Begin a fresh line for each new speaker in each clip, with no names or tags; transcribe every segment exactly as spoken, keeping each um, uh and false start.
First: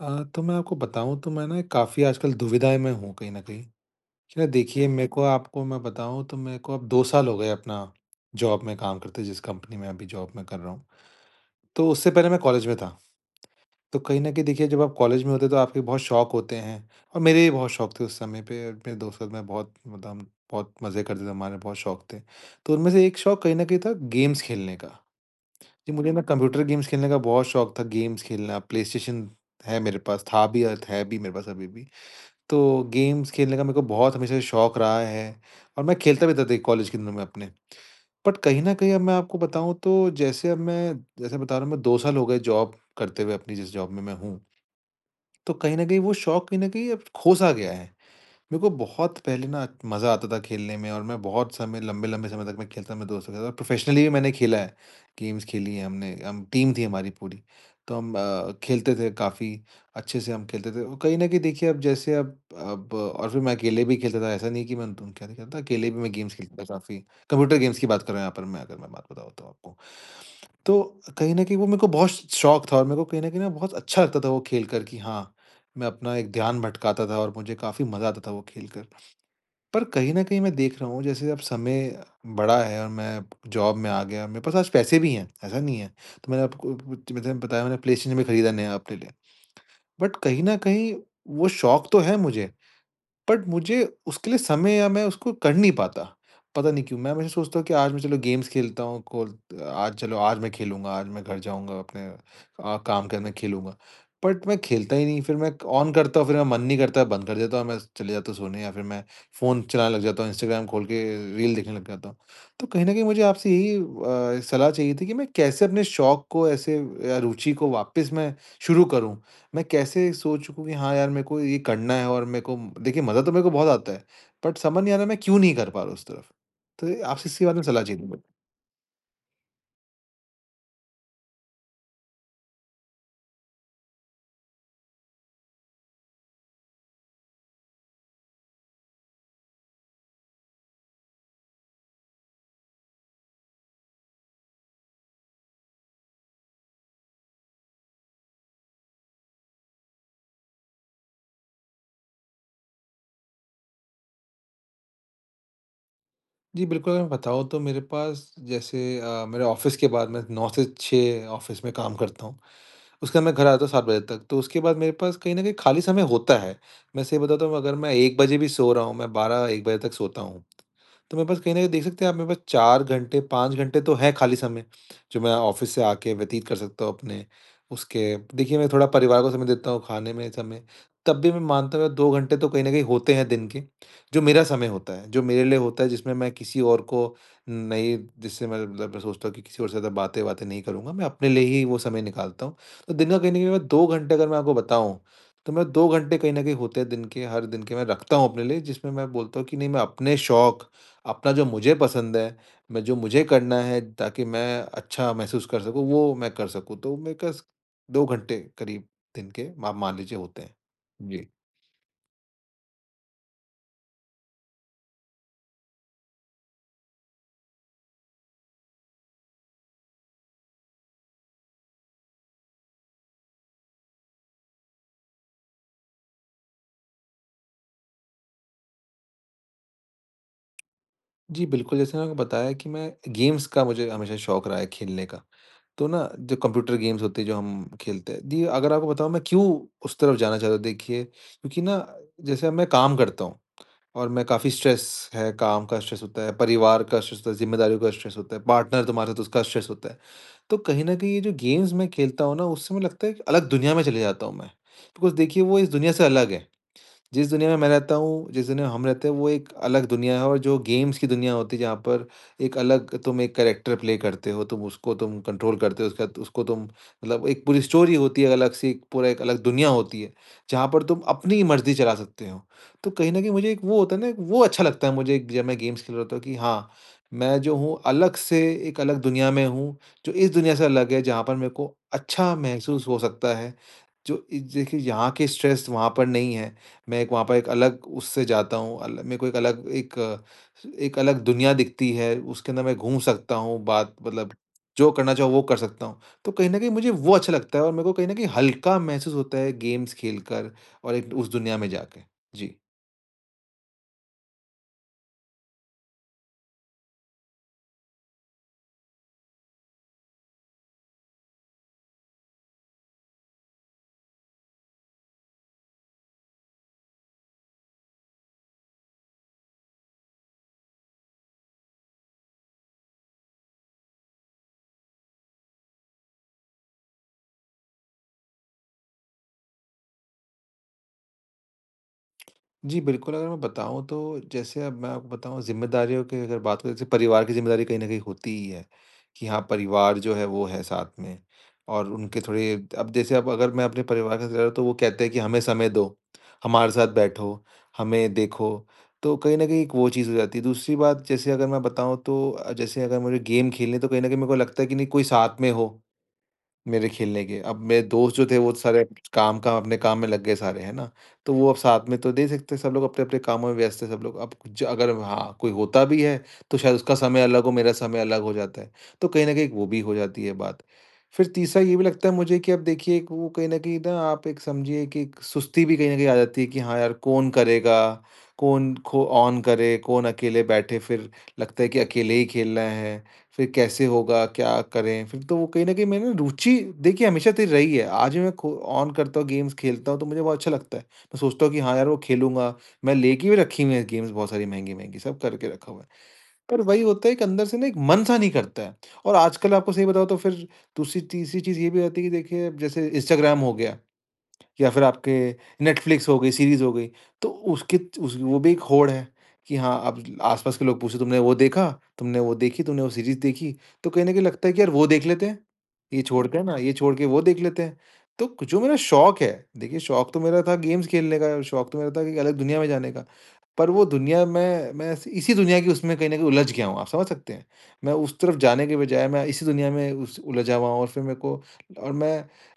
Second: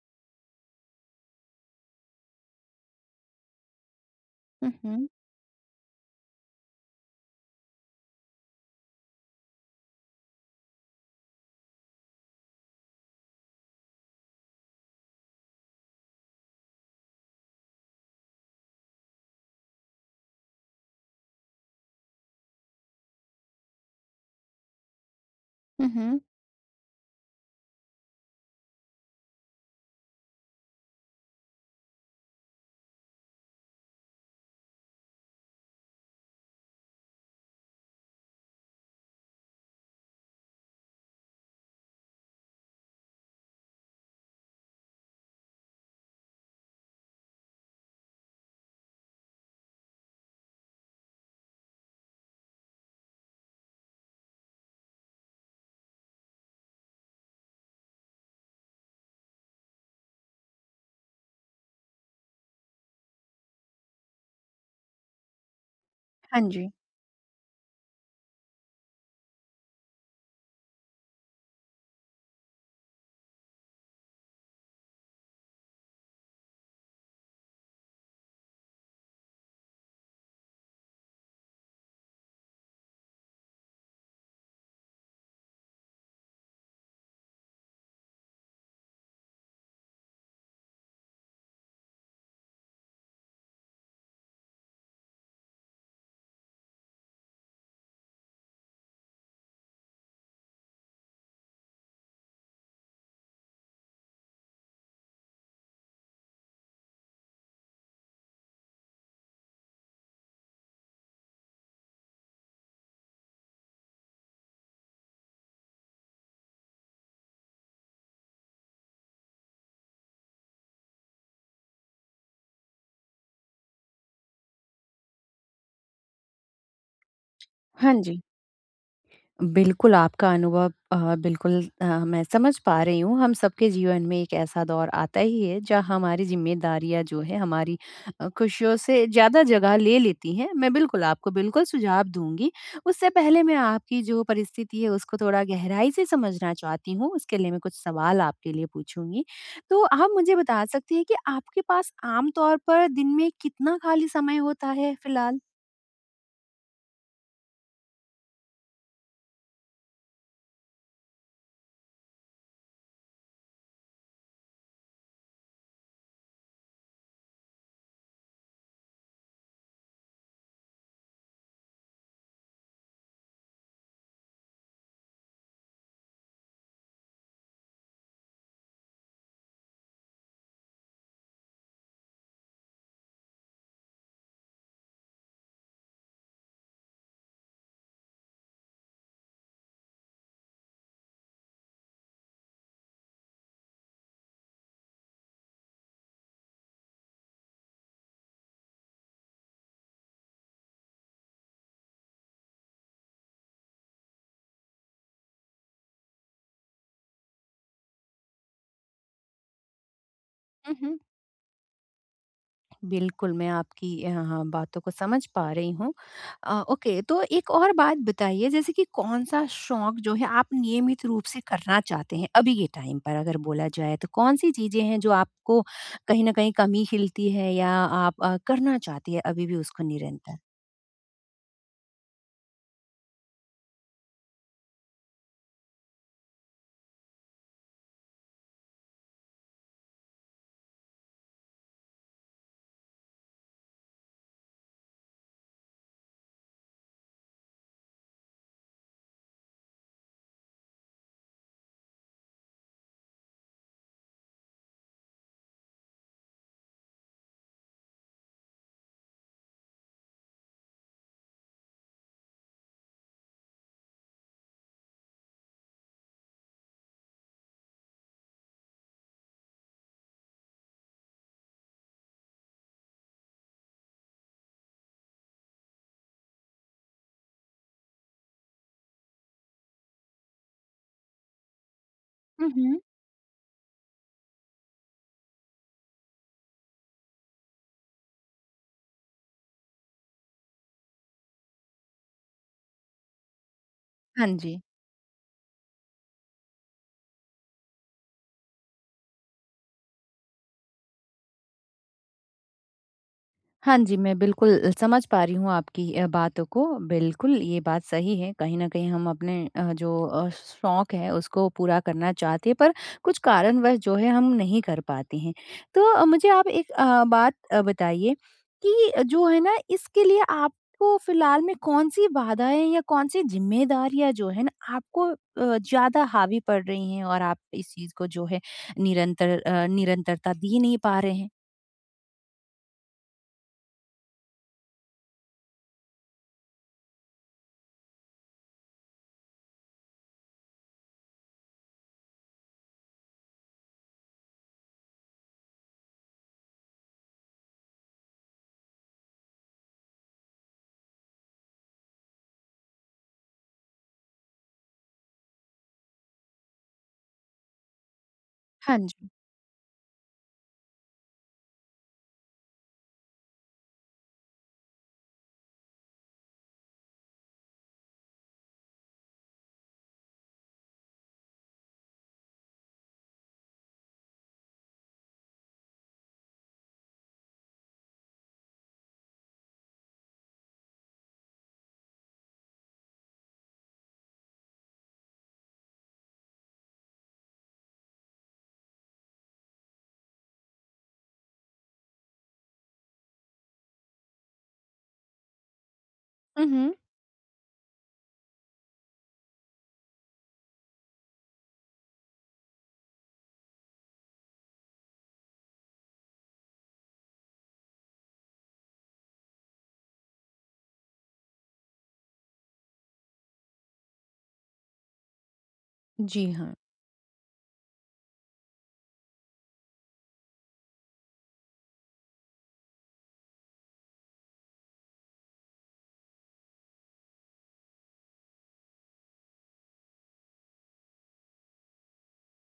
अ, तो मैं आपको बताऊँ तो मैं ना काफ़ी आजकल दुविधा में हूँ कहीं न कहीं। क्या
हुँ,
देखिए, मेरे
हुँ।
को आपको मैं बताऊँ तो मेरे को अब दो साल हो गए अपना जॉब में काम करते, जिस कंपनी में अभी जॉब मैं कर रहा हूँ। तो उससे पहले मैं कॉलेज में था। तो कहीं न कहीं देखिए, जब आप कॉलेज में होते हैं तो आपके बहुत शौक होते हैं, और मेरे भी बहुत शौक थे उस समय पे, और मेरे दोस्तों में बहुत, मतलब हम बहुत मज़े करते थे, हमारे बहुत शौक थे। तो उनमें से एक शौक कहीं न कहीं था गेम्स खेलने का।
हुँ,
जी, मुझे ना
हुँ।
कंप्यूटर गेम्स खेलने का बहुत शौक था, गेम्स खेलना, प्लेस्टेशन है मेरे पास, था भी और है भी मेरे पास अभी भी। तो गेम्स खेलने का मेरे को बहुत हमेशा से शौक रहा है और मैं खेलता भी था देखिए, कॉलेज के दिनों में अपने। बट कहीं न कहीं अब मैं आपको बताऊँ तो, जैसे अब मैं जैसे बता रहा हूँ, मैं दो साल हो गए जॉब करते हुए अपनी, जिस जॉब में मैं हूँ। तो कहीं न कहीं वो शौक कहीं न कहीं अब खो-सा गया है। मेरे को बहुत पहले ना मज़ा आता था खेलने में, और मैं बहुत समय, लंबे-लंबे समय तक मैं खेलता था, मेरे दोस्तों के साथ, और प्रोफ़ेशनली भी मैंने खेला है। गेम्स खेली हैं हमने, हम टीम थी हमारी पूरी। तो हम अ, खेलते थे काफ़ी, अच्छे से हम खेलते थे। और कहीं न कहीं देखिए, अब जैसे अब अब और फिर मैं अकेले भी खेलता था, ऐसा नहीं कि मैं उनके साथ ही खेलता था, अकेले भी मैं गेम्स
हाँ
खेलता था
जी।
काफ़ी। कंप्यूटर गेम्स की बात कर रहा हूँ यहाँ पर मैं, अगर मैं बात बताऊँ तो आपको। तो कहीं न कहीं वो मेरे को बहुत शौक था, और मेरे को कहीं न कहीं ना बहुत अच्छा लगता था वो खेल कर, कि हाँ, मैं अपना एक ध्यान भटकाता था और मुझे काफ़ी मज़ा आता था वो खेलकर। पर कहीं न कहीं मैं देख रहा हूँ, जैसे अब समय बड़ा है और मैं जॉब में आ गया, मेरे पास आज पैसे भी हैं, ऐसा नहीं है। तो मैंने आपको कुछ- मैंने बताया, मैंने प्लेस्टेशन भी खरीदा नया अपने लिए। बट कहीं न कहीं वो शौक तो है मुझे, बट मुझे उसके लिए समय, या मैं उसको कर नहीं पाता। पता नहीं क्यों? मैं हमेशा सोचता हूँ कि आज मैं, चलो गेम्स खेलता हूँ, कोल आज चलो, आज मैं खेलूँगा, आज मैं घर जाऊँगा अपने अ, काम करने, खेलूँगा। बट मैं खेलता ही नहीं, फिर मैं ऑन करता हूँ, फिर मेरा मन नहीं करता, बंद कर देता हूँ, मैं चले जाता हूँ सोने, या फिर मैं फ़ोन चलाने लग जाता हूँ, इंस्टाग्राम खोल के रील देखने लग जाता हूँ। तो कहीं न कहीं मुझे आपसे यही अ, सलाह चाहिए थी, कि मैं कैसे अपने शौक को ऐसे, या रुचि को वापस मैं शुरू करूँ? मैं कैसे सोच चुकूँ कि हाँ यार, मेरे को ये करना है, और मेरे को देखिए मज़ा तो मेरे को बहुत आता है, बट समझ नहीं आ रहा मैं क्यों नहीं कर पा रहा हूँ उस तरफ? तो आपसे इसी बारे में सलाह
हाँ
चाहिए थी
जी।
मुझे।
बिल्कुल, आपका अनुभव अ, बिल्कुल अ, मैं समझ पा रही हूँ। हम सबके जीवन में एक ऐसा दौर आता ही है जहाँ हमारी ज़िम्मेदारियाँ जो हैं हमारी अ, खुशियों से ज़्यादा जगह ले लेती हैं। मैं बिल्कुल आपको बिल्कुल सुझाव दूँगी। उससे पहले मैं आपकी जो परिस्थिति है उसको थोड़ा गहराई से समझना चाहती हूँ। उसके लिए मैं कुछ सवाल आपके लिए पूछूँगी। तो आप मुझे बता सकती हैं कि आपके पास आम तौर पर दिन में कितना खाली समय होता है फ़िलहाल?
जी बिल्कुल, अगर मैं बताऊँ तो, मेरे पास जैसे, अ, मेरे ऑफ़िस के बाद, मैं नौ से छह ऑफ़िस में काम करता हूँ। उसके बाद मैं घर आता हूँ सात बजे तक, तो उसके बाद मेरे पास कहीं न कहीं खाली समय होता है। मैं सही बताता हूँ, अगर मैं एक बजे भी सो रहा हूँ, मैं बारह एक बजे तक सोता हूँ। तो मेरे पास कहीं न कहीं, देख सकते हैं आप, मेरे पास चार घंटे, पाँच घंटे तो हैं खाली समय, जो मैं ऑफ़िस से आके व्यतीत कर सकता हूँ अपने। उसके देखिए, मैं थोड़ा परिवार को समय देता हूँ, खाने में समय, तब भी मैं मानता हूँ दो घंटे तो कहीं न कहीं होते हैं दिन के, जो मेरा समय होता है, जो मेरे लिए होता है, जिसमें मैं किसी और को नहीं, जिससे मैं, मतलब मैं सोचता हूँ कि किसी और से ज़्यादा बातें-वातें नहीं करूँगा, मैं अपने लिए ही वो समय निकालता हूँ। तो दिन का कहीं न कहीं मैं दो घंटे, अगर मैं आपको बताऊँ, तो मैं दो घंटे कहीं न कहीं होते हैं दिन के, हर दिन के, मैं रखता हूँ अपने लिए, जिसमें मैं बोलता हूँ कि नहीं, मैं अपने शौक, अपना जो मुझे पसंद है, मैं जो मुझे करना है, ताकि मैं अच्छा महसूस कर सकूँ, वो मैं कर सकूँ। तो मेरे पास दो घंटे करीब दिन के, आप मान लीजिए, होते हैं।
हुँ, हुँ।
जी।
बिल्कुल, मैं आपकी अ, हाँ, बातों को समझ पा रही हूँ। अ, ओके, तो एक और बात बताइए जैसे कि कौन-सा शौक जो है आप नियमित रूप से करना चाहते हैं, अभी के टाइम पर अगर बोला जाए तो कौन-सी चीज़ें हैं जो आपको कहीं न कहीं कमी खिलती है या आप अ, करना चाहती हैं अभी भी उसको निरंतर?
जी, बिल्कुल, जैसे मैंने आपको बताया, कि मैं गेम्स का, मुझे हमेशा शौक रहा है खेलने का। तो ना, जो कंप्यूटर गेम्स होते हैं, जो हम खेलते हैं, दी अगर आपको बताऊँ मैं क्यों उस तरफ जाना चाहता हूँ देखिए, क्योंकि ना, जैसे मैं काम करता हूँ और मैं काफ़ी स्ट्रेस है, काम का स्ट्रेस होता है, परिवार का स्ट्रेस होता है, ज़िम्मेदारियों का स्ट्रेस होता है, पार्टनर तुम्हारे साथ, उसका स्ट्रेस होता है। तो कहीं न कहीं ये जो गेम्स मैं खेलता हूँ ना, उससे मुझे लगता है, एक अलग दुनिया में चले जाता हूँ मैं। बिकॉज़ देखिए, वो इस दुनिया से अलग है। जिस दुनिया में मैं रहता हूँ, जिस दुनिया में हम रहते हैं, वो एक अलग दुनिया है, और जो गेम्स की दुनिया होती है, जहाँ पर एक अलग, तुम एक कैरेक्टर प्ले करते हो, तुम उसको तुम कंट्रोल करते हो, उसके बाद उसको तुम, मतलब एक पूरी स्टोरी होती है अलग से, एक पूरा, एक अलग दुनिया होती है, जहाँ पर तुम अपनी मर्ज़ी चला सकते हो। तो कहीं न कहीं मुझे एक वो होता है ना, एक वो अच्छा लगता है मुझे, जब मैं गेम्स खेल रहा होता हूँ, कि हाँ, मैं जो हूँ अलग से, एक अलग दुनिया में हूँ, जो इस दुनिया से अलग है, जहाँ पर मेरे को अच्छा
हुँ, हुँ।
महसूस हो सकता है। जो इ देखिए, यहाँ के स्ट्रेस वहाँ पर नहीं है, मैं एक वहाँ पर, एक अलग उससे जाता हूँ, अल मेरे को एक अलग, एक अ, एक अलग दुनिया दिखती है, उसके अंदर मैं घूम सकता हूँ, बात,
हाँ
मतलब
जी।
जो करना चाहो, वो कर सकता हूँ। तो कहीं न कहीं मुझे वो अच्छा लगता है, और मेरे को कहीं न कहीं हल्का महसूस होता है गेम्स खेलकर, और एक उस दुनिया में जाके। जी।
हाँ जी, मैं बिल्कुल अ, समझ पा रही हूँ आपकी अ, बातों को। बिल्कुल, ये बात सही है, कहीं न कहीं हम अपने अ, जो अ, शौक है, उसको पूरा करना चाहते हैं, पर कुछ कारणवश जो है, हम नहीं कर पाते हैं। तो अ, मुझे आप एक अ, बात अ, बताइए कि अ, जो है ना, इसके लिए आपको फ़िलहाल में कौन-सी बाधाएँ या कौन-सी ज़िम्मेदारियाँ जो है ना, आपको अ, ज़्यादा हावी पड़ रही हैं और आप इस चीज़ को जो है, निरंतर अ, निरंतरता दे नहीं पा रहे हैं?
जी, बिल्कुल, अगर मैं बताऊँ, तो जैसे अब मैं आपको बताऊँ, ज़िम्मेदारियों की अगर बात करें, जैसे परिवार की ज़िम्मेदारी कहीं न कहीं होती ही है, कि हाँ, परिवार जो है वो है साथ में, और उनके थोड़े, अब जैसे, अब अगर मैं अपने परिवार के साथ रह रहा हूँ, तो वो कहते हैं कि हमें समय दो, हमारे साथ बैठो, हमें देखो, तो कहीं न कहीं एक वो चीज़ हो जाती है। दूसरी बात जैसे अगर मैं बताऊँ तो अ, जैसे, अगर मुझे गेम खेलने, तो कहीं न कहीं मेरे को लगता है कि नहीं, कोई साथ में हो मेरे खेलने के। अब मेरे दोस्त जो थे, वो
हाँ
सारे
जी।
काम का, अपने काम में लग गए सारे, है ना? तो वो अब साथ में तो नहीं सकते, सब लोग अपने-अपने कामों में व्यस्त हैं सब लोग। अब ज अगर हाँ, कोई होता भी है, तो शायद उसका समय अलग हो, मेरा समय अलग हो जाता है। तो कहीं न कहीं वो भी हो जाती है बात। फिर तीसरा ये भी लगता है मुझे, कि अब देखिए, एक वो कहीं न कहीं ना, आप एक समझिए, कि एक सुस्ती भी कहीं न कहीं आ जाती है, कि हाँ यार, कौन करेगा? कौन खो ऑन करे? कौन अकेले बैठे, फिर लगता है कि अकेले ही खेलना है। फिर कैसे होगा, क्या करें? फिर तो वो कहीं न कहीं मेरी ना, रुचि देखिए हमेशा से रही है। आज भी मैं खो ऑन करता हूँ, गेम्स खेलता हूँ, तो मुझे बहुत अच्छा लगता है। मैं सोचता हूँ कि हाँ यार, वो खेलूँगा। मैं लेके भी रखी हुई है, गेम्स बहुत सारी महँगी-महँगी, सब करके रखा हुआ है।
हुँ,
पर
हुँ।
वही होता है, कि अंदर से ना, एक मन सा नहीं करता है। और आजकल आपको सही बताऊँ, तो फिर दूसरी तीसरी चीज़ ये भी हो जाती है, कि देखिए, जैसे इंस्टाग्राम हो गया, या फिर आपके नेटफ्लिक्स हो गई, सीरीज़ हो गई, तो उसकी, उस, वो भी एक होड़ है, कि हाँ, अब आस-पास के लोग पूछे, "तुमने वो देखा? तुमने वो देखी? तुमने वो सीरीज़ देखी?" तो कहीं न कहीं लगता है कि यार, वो देख लेते हैं, ये छोड़
जी,
के
हाँ।
ना, ये छोड़ के वो देख लेते हैं। तो क जो मेरा शौक है, देखिए, शौक तो मेरा था गेम्स खेलने का, शौक तो मेरा था कि अलग दुनिया में जाने का, पर वो दुनिया में मैं ऐसे- इसी दुनिया की, उसमें कहीं न कहीं उलझ गया हूँ, आप समझ सकते हैं? मैं उस तरफ जाने के बजाय, मैं इसी दुनिया में उस उलझा हुआ हूँ, और फिर मेरे को, और मैं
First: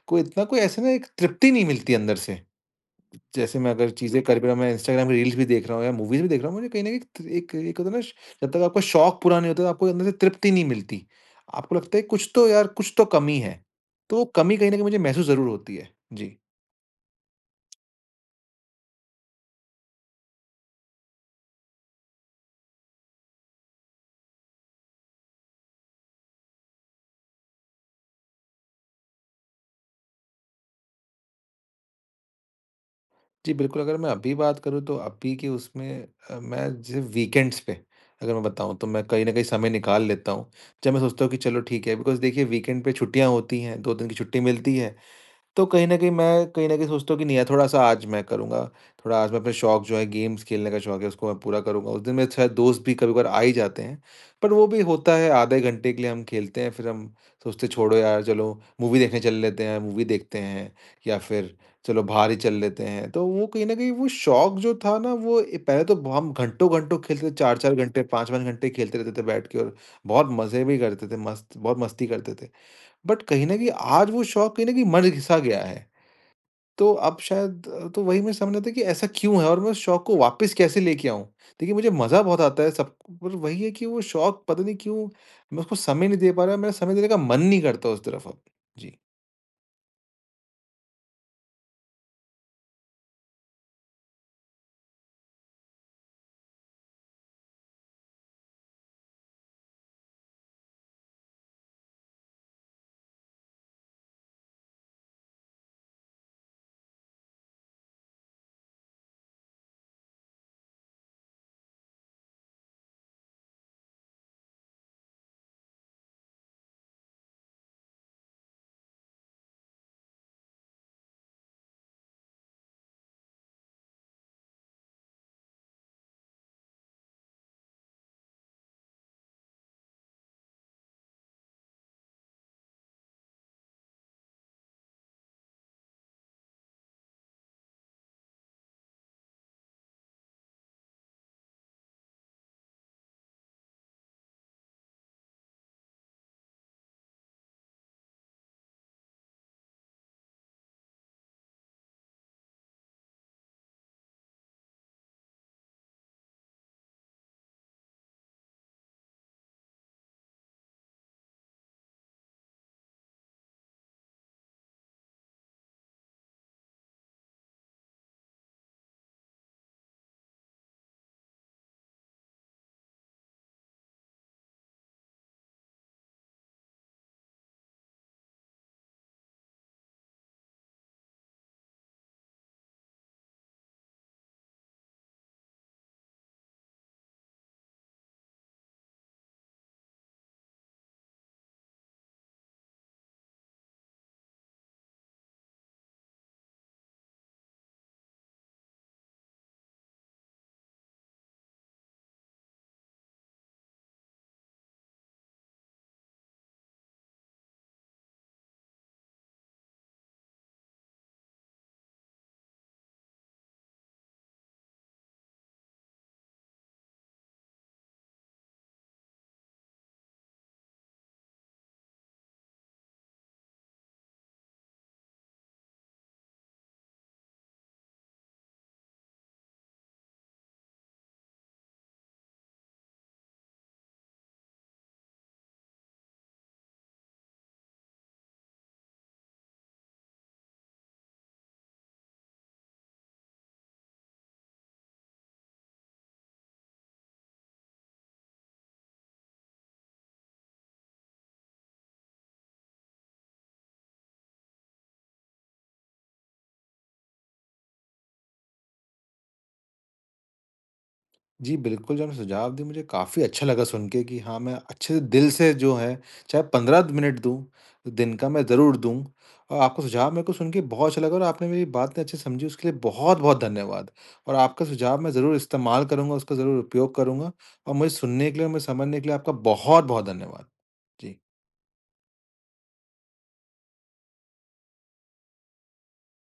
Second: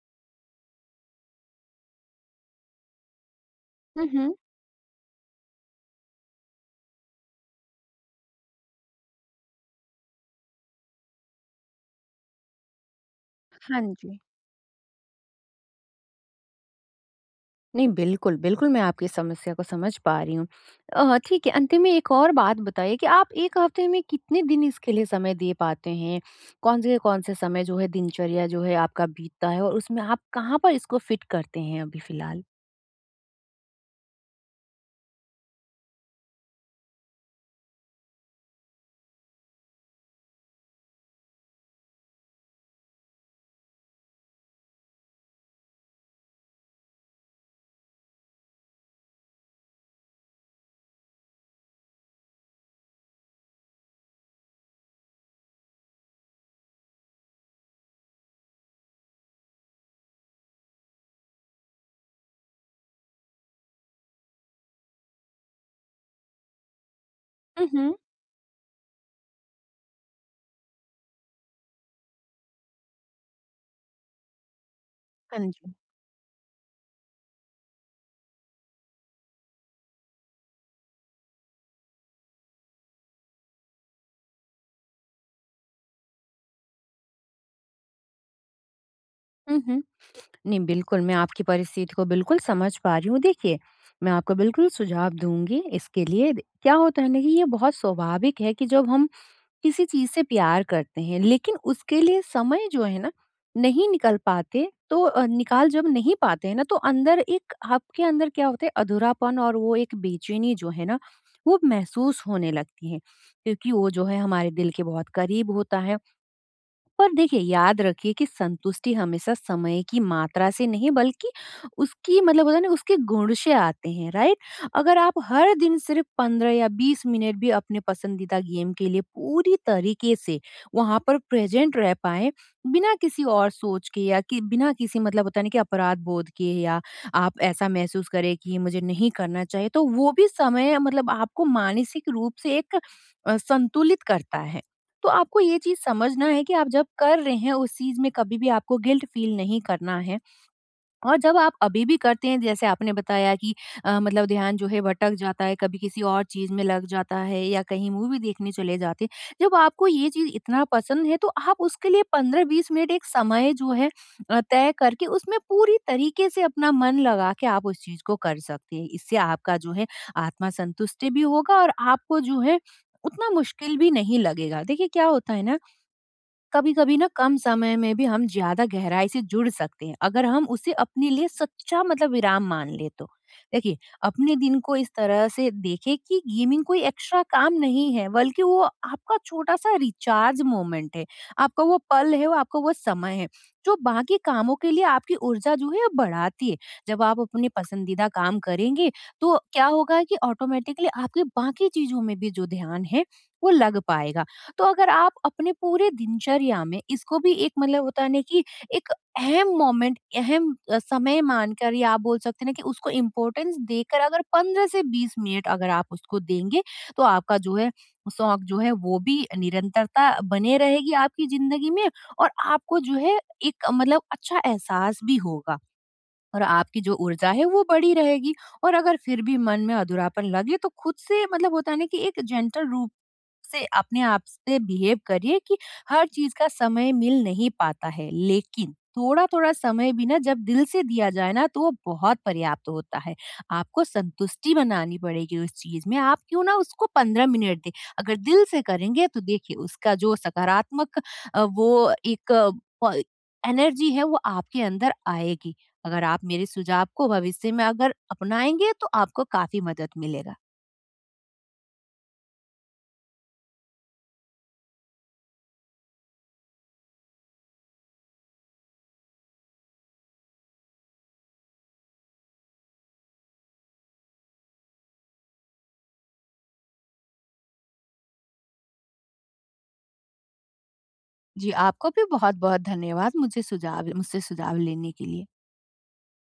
कोई इतना, कोई ऐसे ना, एक तृप्ति नहीं मिलती अंदर से। जैसे मैं अगर
हुँ,
चीज़ें
हुँ।
कर भी रहा हूँ, मैं इंस्टाग्राम की रील्स भी देख रहा हूँ, या मूवीज़ भी देख रहा हूँ, मुझे कहीं न कहीं एक एक होता है ना, जब तक आपका शौक पूरा नहीं होता, आपको अंदर से तृप्ति नहीं मिलती। आपको लगता है कुछ तो यार, कुछ तो कमी है।
हाँ
तो
जी।
वो कमी कहीं न कहीं मुझे महसूस ज़रूर होती है। जी।
नहीं, बिल्कुल, बिल्कुल मैं आपकी समस्या को समझ पा रही हूँ। अ, ठीक है, अंत में एक और बात बताइए कि आप एक हफ्ते में कितने दिन इसके लिए समय दे पाते हैं? कौन से कौन से समय जो है दिनचर्या जो है आपका बीतता है और उसमें आप कहाँ पर इसको फिट करते हैं अभी फ़िलहाल?
जी, बिल्कुल, अगर मैं अभी बात करूँ, तो अभी के उसमें अ, मैं जैसे वीकेंड्स पे, अगर मैं बताऊँ, तो मैं कहीं न कहीं समय निकाल लेता हूँ। जब मैं सोचता हूँ कि चलो ठीक है, बिकॉज़ देखिए, वीकेंड पे छुट्टियाँ होती हैं, दो दिन की छुट्टी मिलती है। तो कहीं न कहीं मैं, कहीं न कहीं सोचता हूँ कि नहीं यार, थोड़ा-सा आज मैं करूँगा, थोड़ा आज मैं अपने शौक, जो है गेम्स खेलने का शौक है, उसको मैं पूरा करूँगा। उस दिन मेरे शायद दोस्त भी कभी-कभार आ ही जाते हैं, पर वो भी होता है आधे घंटे के लिए हम खेलते हैं, फिर हम सोचते हैं छोड़ो यार, चलो मूवी देखने चल लेते हैं, मूवी देखते हैं, या फिर चलो बाहर ही चल लेते हैं। तो वो कहीं न कहीं वो शौक जो था ना, वो ए, पहले तो हम घंटों-घंटों खेलते थे,
हुँ,
चार चार
हुँ।
घंटे, पाँच पाँच घंटे खेलते रहते थे बैठ के, और बहुत मज़े भी करते थे, मस्त बहुत मस्ती करते थे। बट कहीं न कहीं आज वो शौक कहीं न कहीं मर घिसा
हाँ
गया
जी।
है। तो अब शायद, अ, तो वही मैं समझ नहीं आता, कि ऐसा क्यों है, और मैं उस शौक को वापस कैसे लेके आऊँ? देखिए, मुझे मज़ा बहुत आता है सब, पर वही है कि वो शौक, पता नहीं क्यों मैं उसको समय नहीं दे पा रहा, मेरा समय देने का मन नहीं करता उस तरफ अब। जी।
हुँ, हुँ। नहीं, बिल्कुल मैं आपकी परिस्थिति को बिल्कुल समझ पा रही हूँ। देखिए, मैं आपको बिल्कुल सुझाव दूँगी इसके लिए। क्या होता है ना कि ये बहुत स्वाभाविक है कि जब हम किसी चीज़ से प्यार करते हैं लेकिन उसके लिए समय जो है ना नहीं निकल पाते तो अ, निकाल जब नहीं पाते हैं ना तो अंदर एक आपके अंदर क्या होता है अधूरापन और वो एक बेचैनी जो है ना वो महसूस होने लगती है क्योंकि वो जो है हमारे दिल के बहुत करीब होता है। पर देखिए याद रखिए कि संतुष्टि हमेशा समय की मात्रा से नहीं बल्कि उसकी मतलब होता है ना उसके गुण से आते हैं, राइट। अगर आप हर दिन सिर्फ पंद्रह या बीस मिनट भी अपने पसंदीदा गेम के लिए पूरी तरीके से वहां पर प्रेजेंट रह पाए बिना किसी और सोच के या कि बिना किसी मतलब होता नहीं कि अपराध बोध के या आप ऐसा महसूस करें कि ये मुझे नहीं करना चाहिए, तो वो भी समय मतलब आपको मानसिक रूप से एक अ, संतुलित करता है। तो आपको ये चीज़ समझना है कि आप जब कर रहे हैं उस चीज़ में कभी भी आपको गिल्ट फील नहीं करना है और जब आप अभी भी करते हैं जैसे आपने बताया कि अ, मतलब ध्यान जो है भटक जाता है, कभी किसी और चीज़ में लग जाता है या कहीं मूवी देखने चले जाते हैं। जब आपको ये चीज़ इतना पसंद है तो आप उसके लिए पंद्रह बीस मिनट एक समय जो है अ, तय करके उसमें पूरी तरीके से अपना मन लगा के आप उस चीज़ को कर सकते हैं। इससे आपका जो है आत्मा संतुष्टि भी होगा और आपको जो है उतना मुश्किल भी नहीं लगेगा। देखिए क्या होता है ना, कभी कभी ना कम समय में भी हम ज्यादा गहराई से जुड़ सकते हैं अगर हम उसे अपने लिए सच्चा मतलब विराम मान ले तो। देखिए, अपने दिन को इस तरह से देखें कि गेमिंग कोई एक्स्ट्रा काम नहीं है बल्कि वो आपका छोटा सा रिचार्ज मोमेंट है। आपका वो पल है, वो आपका वो समय है जो बाकी कामों के लिए आपकी ऊर्जा जो है बढ़ाती है। जब आप अपने पसंदीदा काम करेंगे तो क्या होगा कि ऑटोमेटिकली आपके बाकी चीजों में भी जो ध्यान है वो लग पाएगा। तो अगर आप अपने पूरे दिनचर्या में इसको भी एक मतलब होता है ना कि एक अहम मोमेंट अहम अ, समय मानकर या आप बोल सकते हैं ना कि उसको इम्पोर्टेंस देकर, अगर पंद्रह से बीस मिनट अगर आप उसको देंगे तो आपका जो है शौक जो है वो भी निरंतरता बने रहेगी आपकी जिंदगी में और आपको जो है एक मतलब अच्छा एहसास भी होगा और आपकी जो ऊर्जा है वो बड़ी रहेगी। और अगर फिर भी मन में अधूरापन लगे तो खुद से मतलब होता है ना कि एक जेंटल रूप से अपने आप से बिहेव करिए कि हर चीज का समय मिल नहीं पाता है, लेकिन थोड़ा थोड़ा समय भी ना जब दिल से दिया जाए ना तो वो बहुत पर्याप्त होता है। आपको संतुष्टि बनानी पड़ेगी उस चीज में। आप क्यों ना उसको पंद्रह मिनट दे, अगर दिल से करेंगे तो देखिए उसका जो सकारात्मक अ, वो एक अ, प- एनर्जी है वो आपके अंदर आएगी। अगर आप मेरे सुझाव को भविष्य में अगर अपनाएंगे तो आपको काफी मदद मिलेगा।
जी, बिल्कुल, जो आपने सुझाव दिए, मुझे काफ़ी अच्छा लगा सुन के, कि हाँ, मैं अच्छे से दिल से जो है, चाहे पंद्रह मिनट दूँ, दिन का मैं ज़रूर दूँ। और आपका सुझाव मेरे को सुन के बहुत अच्छा लगा, और आपने मेरी बातें अच्छे से समझी, उसके लिए बहुत-बहुत धन्यवाद। और आपका सुझाव मैं ज़रूर इस्तेमाल करूँगा, उसका ज़रूर उपयोग करूँगा, और मुझे सुनने के लिए और मुझे समझने के लिए आपका बहुत-बहुत धन्यवाद। जी।
जी, आपका भी बहुत बहुत धन्यवाद मुझे सुझाव मुझसे सुझाव लेने के लिए।